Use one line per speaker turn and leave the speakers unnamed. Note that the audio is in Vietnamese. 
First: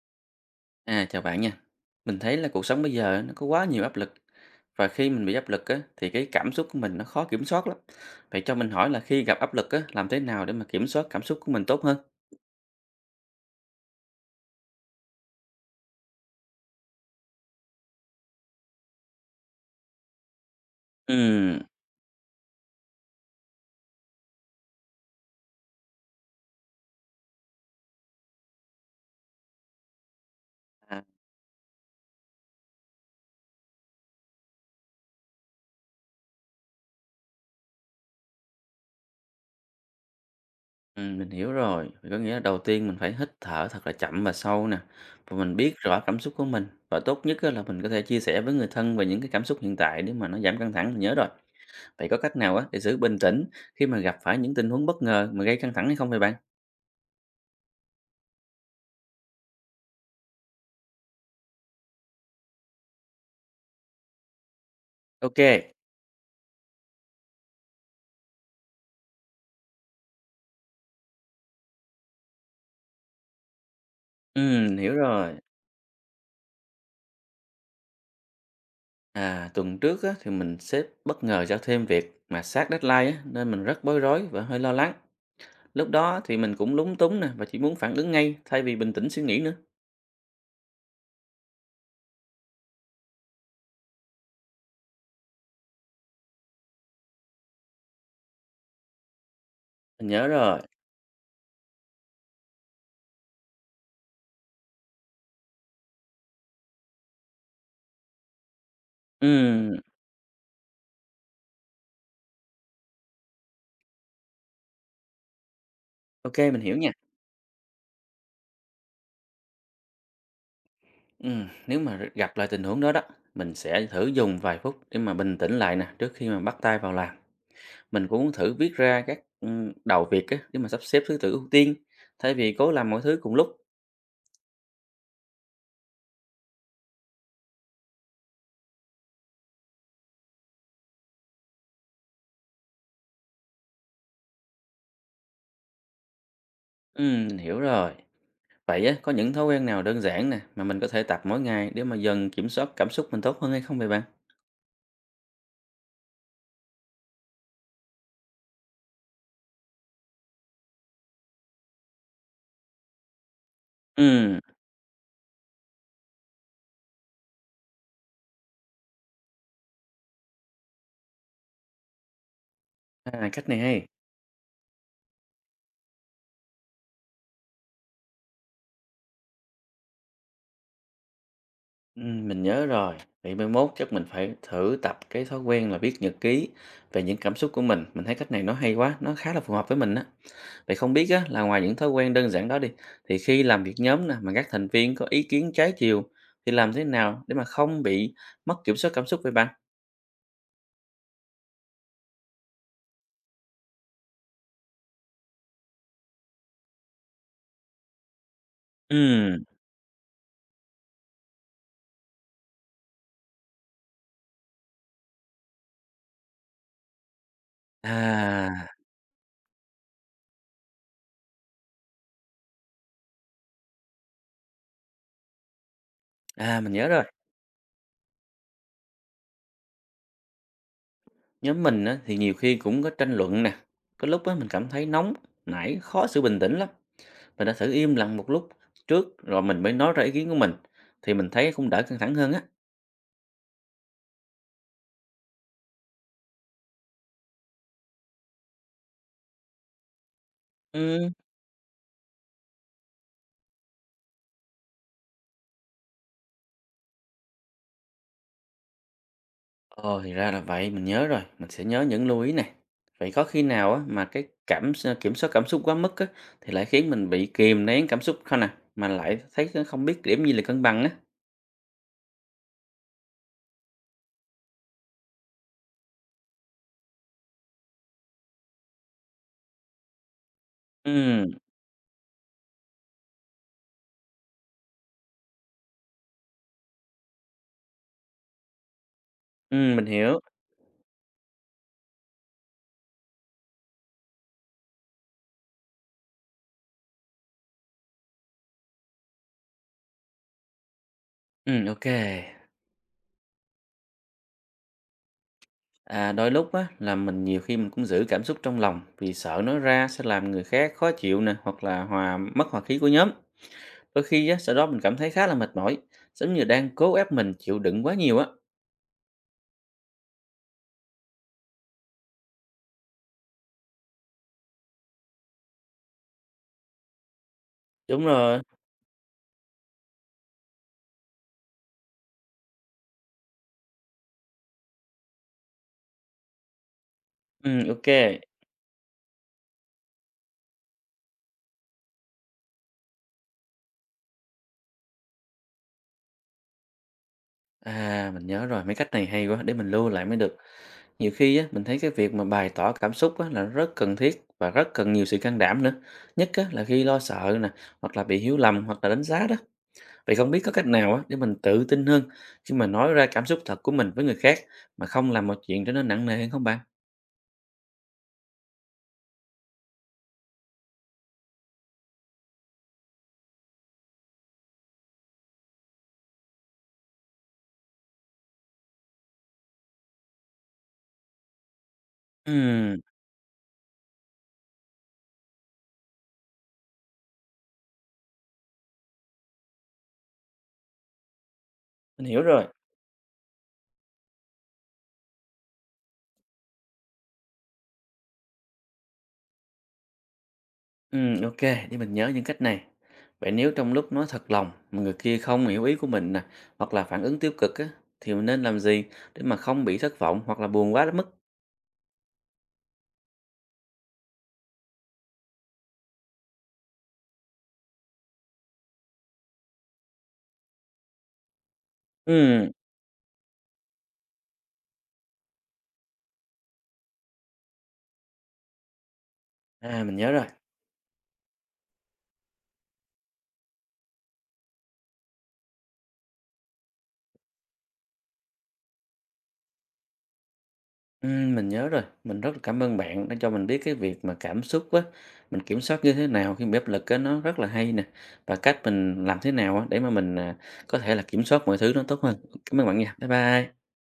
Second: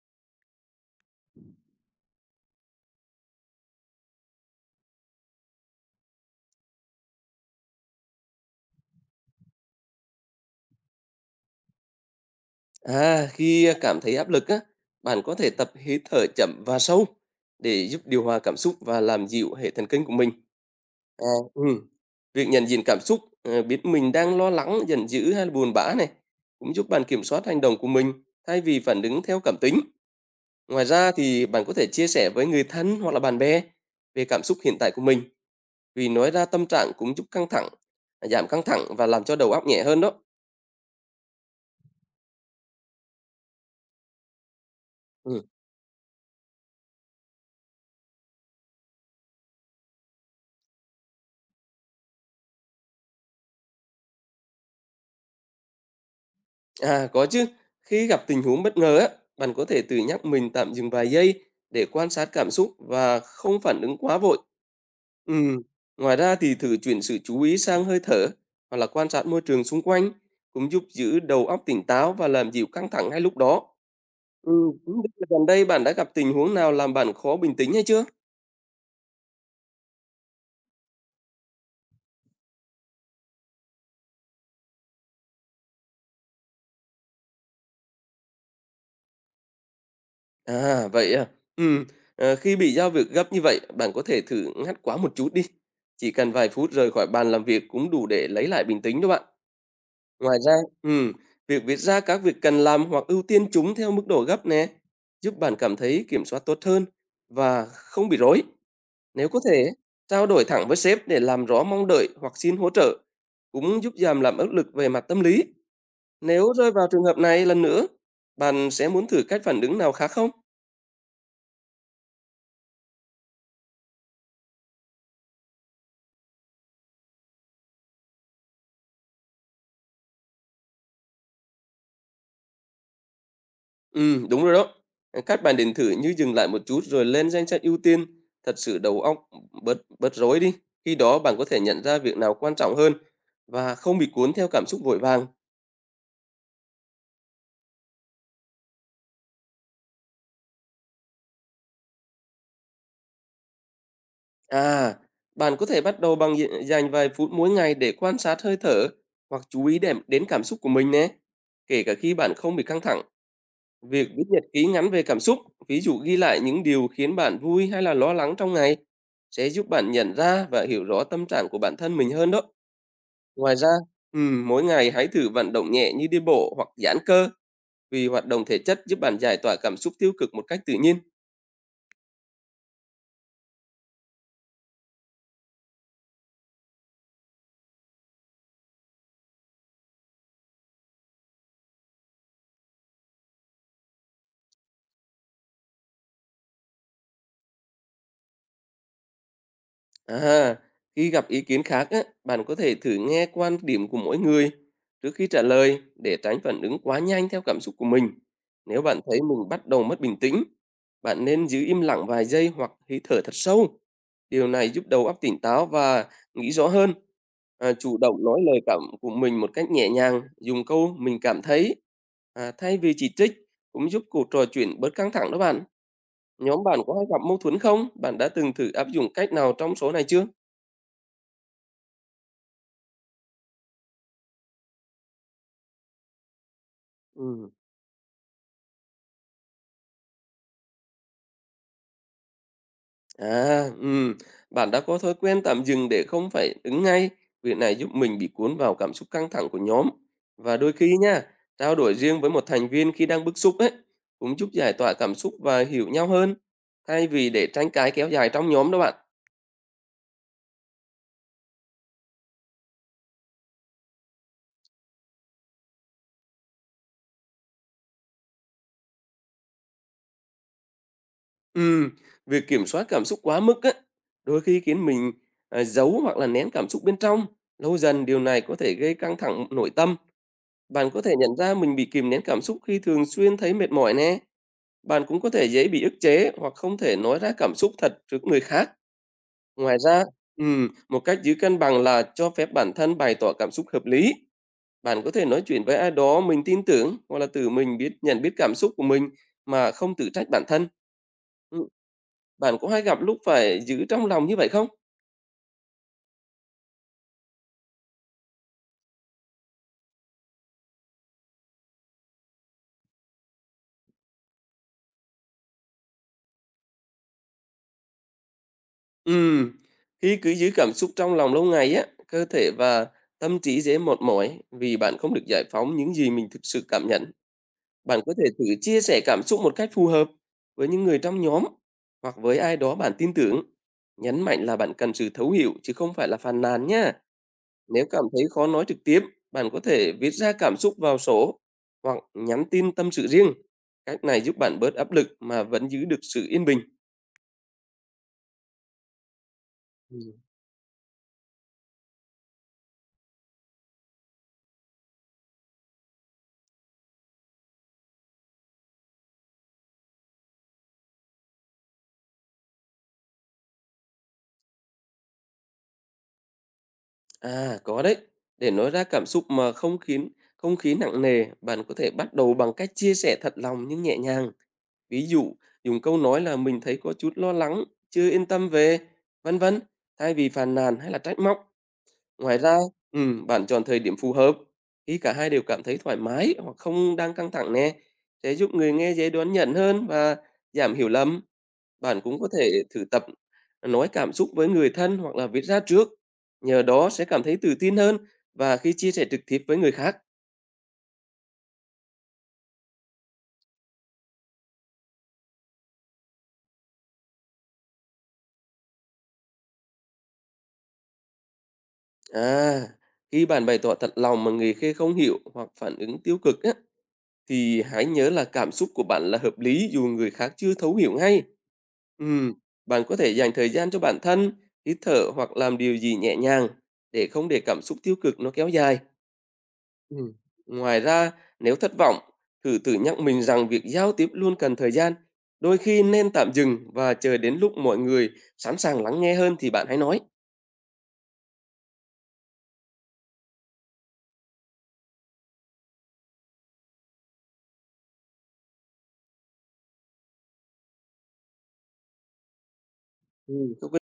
À, chào bạn nha. Mình thấy là cuộc sống bây giờ nó có quá nhiều áp lực và khi mình bị áp lực á, thì cái cảm xúc của mình nó khó kiểm soát lắm. Vậy cho mình hỏi là khi gặp áp lực á, làm thế nào để mà kiểm soát cảm xúc của mình tốt hơn?
Khi cảm thấy áp lực á, bạn có thể tập hít thở chậm và sâu để giúp điều hòa cảm xúc và làm dịu hệ thần kinh của mình. À,
Ừm,
ừ. Việc nhận diện cảm xúc, biết mình đang lo lắng, giận dữ hay là buồn bã này, cũng giúp bạn kiểm soát hành động của mình thay vì phản ứng theo cảm tính. Ngoài
à,
ra thì bạn có thể chia sẻ với người thân hoặc là bạn bè về cảm xúc hiện tại của mình, vì nói ra tâm trạng cũng giúp căng thẳng, giảm căng thẳng và làm cho đầu óc nhẹ hơn đó.
mình hiểu rồi. Vậy có nghĩa là đầu tiên mình phải hít thở thật là chậm và sâu nè và
Ừ.
mình biết rõ cảm xúc của mình và tốt nhất á, là mình có thể chia sẻ với người thân về những cái cảm xúc hiện tại để mà nó giảm căng thẳng. Mình nhớ rồi. Vậy có cách nào á, để giữ bình tĩnh khi mà gặp phải những tình huống bất ngờ mà gây căng thẳng hay không vậy bạn?
À, có chứ. Khi gặp tình huống bất ngờ á, bạn có thể tự nhắc mình tạm dừng vài giây để quan sát cảm xúc và không phản ứng quá vội. Ừ.
Ok.
Ngoài ra thì thử chuyển sự chú ý sang hơi thở hoặc là quan sát môi trường xung quanh cũng giúp giữ đầu óc tỉnh táo và làm dịu căng thẳng ngay lúc đó. Ừ.
Hiểu
Không biết là
rồi.
gần đây bạn đã gặp tình huống nào làm bạn khó bình tĩnh hay chưa?
À, tuần trước á, thì mình sếp bất ngờ giao thêm việc mà sát deadline á, nên mình rất bối rối và hơi lo lắng. Lúc đó thì mình cũng lúng túng nè và chỉ muốn phản ứng ngay thay vì bình tĩnh suy nghĩ nữa.
À, vậy à. Ừ. Khi bị giao việc gấp như vậy, bạn có thể thử ngắt quãng một chút đi. Chỉ cần vài phút rời khỏi bàn làm việc cũng đủ để lấy lại bình tĩnh đó bạn.
Mình nhớ
Ngoài ra,
rồi.
ừm, việc viết ra các việc cần làm hoặc ưu tiên chúng theo mức độ gấp nè, giúp bạn cảm thấy kiểm soát tốt hơn và không bị rối. Nếu có thể,
Ừm,
trao đổi thẳng với sếp để làm rõ mong đợi hoặc xin hỗ trợ cũng giúp giảm làm áp lực về mặt tâm lý.
ok
Nếu
mình
rơi
hiểu
vào
nha.
trường hợp này lần nữa, bạn sẽ muốn thử cách phản ứng nào khác không?
Nếu mà gặp lại tình huống đó đó, mình sẽ thử dùng vài phút để mà bình tĩnh lại nè trước khi mà bắt tay vào làm. Mình cũng muốn thử viết ra các đầu việc á, để mà sắp xếp thứ tự ưu tiên thay vì cố làm mọi thứ cùng lúc.
Ừ, đúng rồi đó. Ờ, các bạn đến thử như dừng lại một chút rồi lên danh sách ưu tiên, thật sự đầu óc bớt bớt rối đi. Khi đó bạn có thể nhận ra việc nào quan trọng hơn và không bị cuốn theo cảm xúc vội vàng.
Mình hiểu rồi. Vậy á, có những thói quen nào đơn giản nè mà mình có thể tập mỗi ngày để mà dần kiểm soát cảm xúc mình tốt hơn hay không vậy bạn?
À, bạn có thể bắt đầu bằng dành vài phút mỗi ngày để quan sát hơi thở hoặc chú ý đến cảm xúc của mình nhé. Kể cả khi bạn không bị căng thẳng, việc viết
Ừm,
nhật ký ngắn về cảm xúc, ví dụ ghi lại những điều khiến bạn vui hay là lo lắng trong ngày, sẽ giúp bạn nhận ra và hiểu rõ tâm trạng của bản thân mình hơn đó.
à, cách
Ngoài
này
ra,
hay.
mỗi ngày hãy thử vận động nhẹ như đi bộ hoặc giãn cơ vì hoạt động thể chất giúp bạn giải tỏa cảm xúc tiêu cực một cách tự nhiên.
Mình nhớ rồi. Vậy mai mốt chắc mình phải thử tập cái thói quen là viết nhật ký về những cảm xúc của mình. Mình thấy cách này nó hay quá, nó khá là phù hợp với mình á. Vậy không biết á, là ngoài những thói quen đơn giản đó đi, thì khi làm việc nhóm nè, mà các thành viên có ý kiến trái chiều thì làm thế nào để mà không bị mất kiểm soát cảm xúc vậy bạn?
À, khi gặp ý kiến khác á, bạn có thể thử nghe quan điểm của mỗi người trước khi trả lời để tránh phản ứng quá nhanh theo cảm xúc của mình. Nếu bạn thấy
Ừm,
mình bắt đầu mất bình tĩnh, bạn nên giữ im lặng vài giây hoặc hít thở thật sâu. Điều này giúp đầu óc tỉnh táo và nghĩ rõ hơn. À, chủ động nói
à,
lời cảm của mình một cách nhẹ nhàng, dùng câu mình cảm thấy thay vì chỉ trích cũng giúp cuộc trò chuyện bớt căng thẳng đó bạn. Nhóm
mình
bạn
nhớ
có
rồi.
hay gặp mâu thuẫn không? Bạn đã từng thử áp dụng cách nào trong số này chưa?
Nhóm mình á, thì nhiều khi cũng có tranh luận nè. Có lúc á, mình cảm thấy nóng, nảy, khó giữ bình tĩnh lắm. Mình
Ừm.
đã thử im lặng một lúc trước rồi mình mới nói ra ý kiến của mình. Thì mình thấy cũng đỡ căng thẳng hơn á.
À, ừm, Bạn đã có thói quen tạm dừng để không phải ứng ngay. Việc này giúp mình bị cuốn vào cảm xúc căng thẳng của nhóm. Và đôi khi
Ừ,
nha, trao đổi riêng với một thành viên khi đang bức xúc ấy, cũng giúp giải tỏa cảm xúc và hiểu nhau hơn, thay vì để tranh cãi kéo dài trong nhóm đó bạn.
ồ thì ra là vậy, mình nhớ rồi. Mình sẽ nhớ những lưu ý này. Vậy có khi nào á, mà cái cảm kiểm soát cảm xúc quá mức á, thì lại khiến mình bị kìm nén cảm xúc không nè? Mà lại thấy không biết điểm gì là cân bằng á.
Ừm, việc kiểm soát cảm xúc quá mức ấy, đôi khi khiến mình giấu hoặc là nén cảm xúc bên trong. Lâu dần điều này có thể gây căng thẳng nội tâm. Bạn có thể
Ừ,
nhận ra mình bị kìm nén cảm xúc khi thường xuyên thấy mệt mỏi nè. Bạn cũng có thể dễ bị ức chế hoặc không thể nói ra cảm xúc thật trước người khác.
ừ,
Ngoài
mình
ra,
hiểu.
một cách giữ cân bằng là cho phép bản thân bày tỏ cảm xúc hợp lý. Bạn có thể nói chuyện với ai đó mình tin tưởng hoặc là tự mình biết nhận biết cảm xúc của mình mà không tự trách bản thân.
Ừ,
Ừ,
ok.
bạn có hay gặp lúc phải giữ trong lòng như vậy không?
À, đôi lúc á, là mình nhiều khi mình cũng giữ cảm xúc trong lòng vì sợ nói ra sẽ làm người khác khó chịu nè hoặc là mất hòa khí của nhóm. Đôi khi á, sau đó mình cảm thấy khá là mệt mỏi, giống như đang cố ép mình chịu đựng quá nhiều á.
Ừm, Khi cứ giữ cảm xúc trong lòng lâu ngày á, cơ thể và tâm trí dễ mệt mỏi vì bạn không được giải phóng những gì mình thực sự cảm nhận. Bạn
Đúng
có thể
rồi.
thử chia sẻ cảm xúc một cách phù hợp với những người trong nhóm hoặc với ai đó bạn tin tưởng. Nhấn mạnh là bạn cần sự thấu hiểu chứ không phải là phàn nàn nhá.
Ừ,
Nếu
ok.
cảm thấy khó nói trực tiếp, bạn có thể viết ra cảm xúc vào sổ hoặc nhắn tin tâm sự riêng. Cách này giúp bạn bớt áp lực mà vẫn giữ được sự yên bình.
À, mình nhớ rồi, mấy cách này hay quá, để mình lưu lại
Ừ.
mới được. Nhiều khi á, mình thấy cái việc mà bày tỏ cảm xúc á, là rất cần thiết và rất cần nhiều sự can đảm nữa. Nhất á, là khi lo sợ nè, hoặc là bị hiểu lầm, hoặc là đánh giá đó. Vậy không biết có cách nào á để mình tự tin hơn khi mà nói ra cảm xúc thật của mình với người khác mà không làm mọi chuyện trở nên nặng nề hơn không bạn?
À, có đấy. Để nói ra cảm xúc mà không khiến không khí nặng nề, bạn có thể bắt đầu bằng cách chia sẻ thật lòng nhưng nhẹ nhàng. Ví dụ, dùng câu nói là mình thấy có chút lo lắng, chưa yên tâm về, vân vân, thay vì phàn nàn hay là trách móc. Ngoài ra,
Ừm,
bạn chọn thời điểm phù hợp, khi cả hai đều cảm thấy thoải mái hoặc không đang căng thẳng nè, sẽ giúp người nghe dễ đón nhận hơn và giảm hiểu lầm. Bạn
mình
cũng
hiểu
có
rồi.
thể thử tập nói cảm xúc với người thân hoặc là viết ra trước, nhờ đó sẽ cảm thấy tự tin hơn và khi chia sẻ trực tiếp với người khác.
Ok, để mình nhớ những cách này. Vậy nếu trong lúc nói thật lòng mà người kia không hiểu ý của mình nè, hoặc là phản ứng tiêu cực á, thì mình nên làm gì để mà không bị thất vọng hoặc là buồn quá đến mức?
À, khi bạn bày tỏ thật lòng mà người kia không hiểu hoặc phản ứng tiêu cực á, thì hãy nhớ là cảm xúc của bạn là hợp lý dù người khác chưa thấu hiểu ngay. Ừm,
Ừm,
bạn có thể dành thời gian cho bản thân, hít thở hoặc làm điều gì nhẹ nhàng để không để cảm xúc tiêu cực nó kéo dài.
à mình nhớ
Ừ.
rồi.
Ngoài ra, nếu thất vọng, thử tự nhắc mình rằng việc giao tiếp luôn cần thời gian. Đôi khi nên tạm dừng và chờ đến lúc mọi người sẵn sàng lắng nghe hơn thì bạn hãy nói.
Mình nhớ rồi, mình rất là cảm ơn bạn đã cho mình biết cái việc mà cảm xúc á, mình kiểm soát như thế nào khi bị áp lực á, nó rất là hay nè. Và cách mình làm thế nào á, để mà có thể là kiểm soát mọi thứ nó tốt hơn. Cảm ơn bạn nha, bye bye.
Ừ.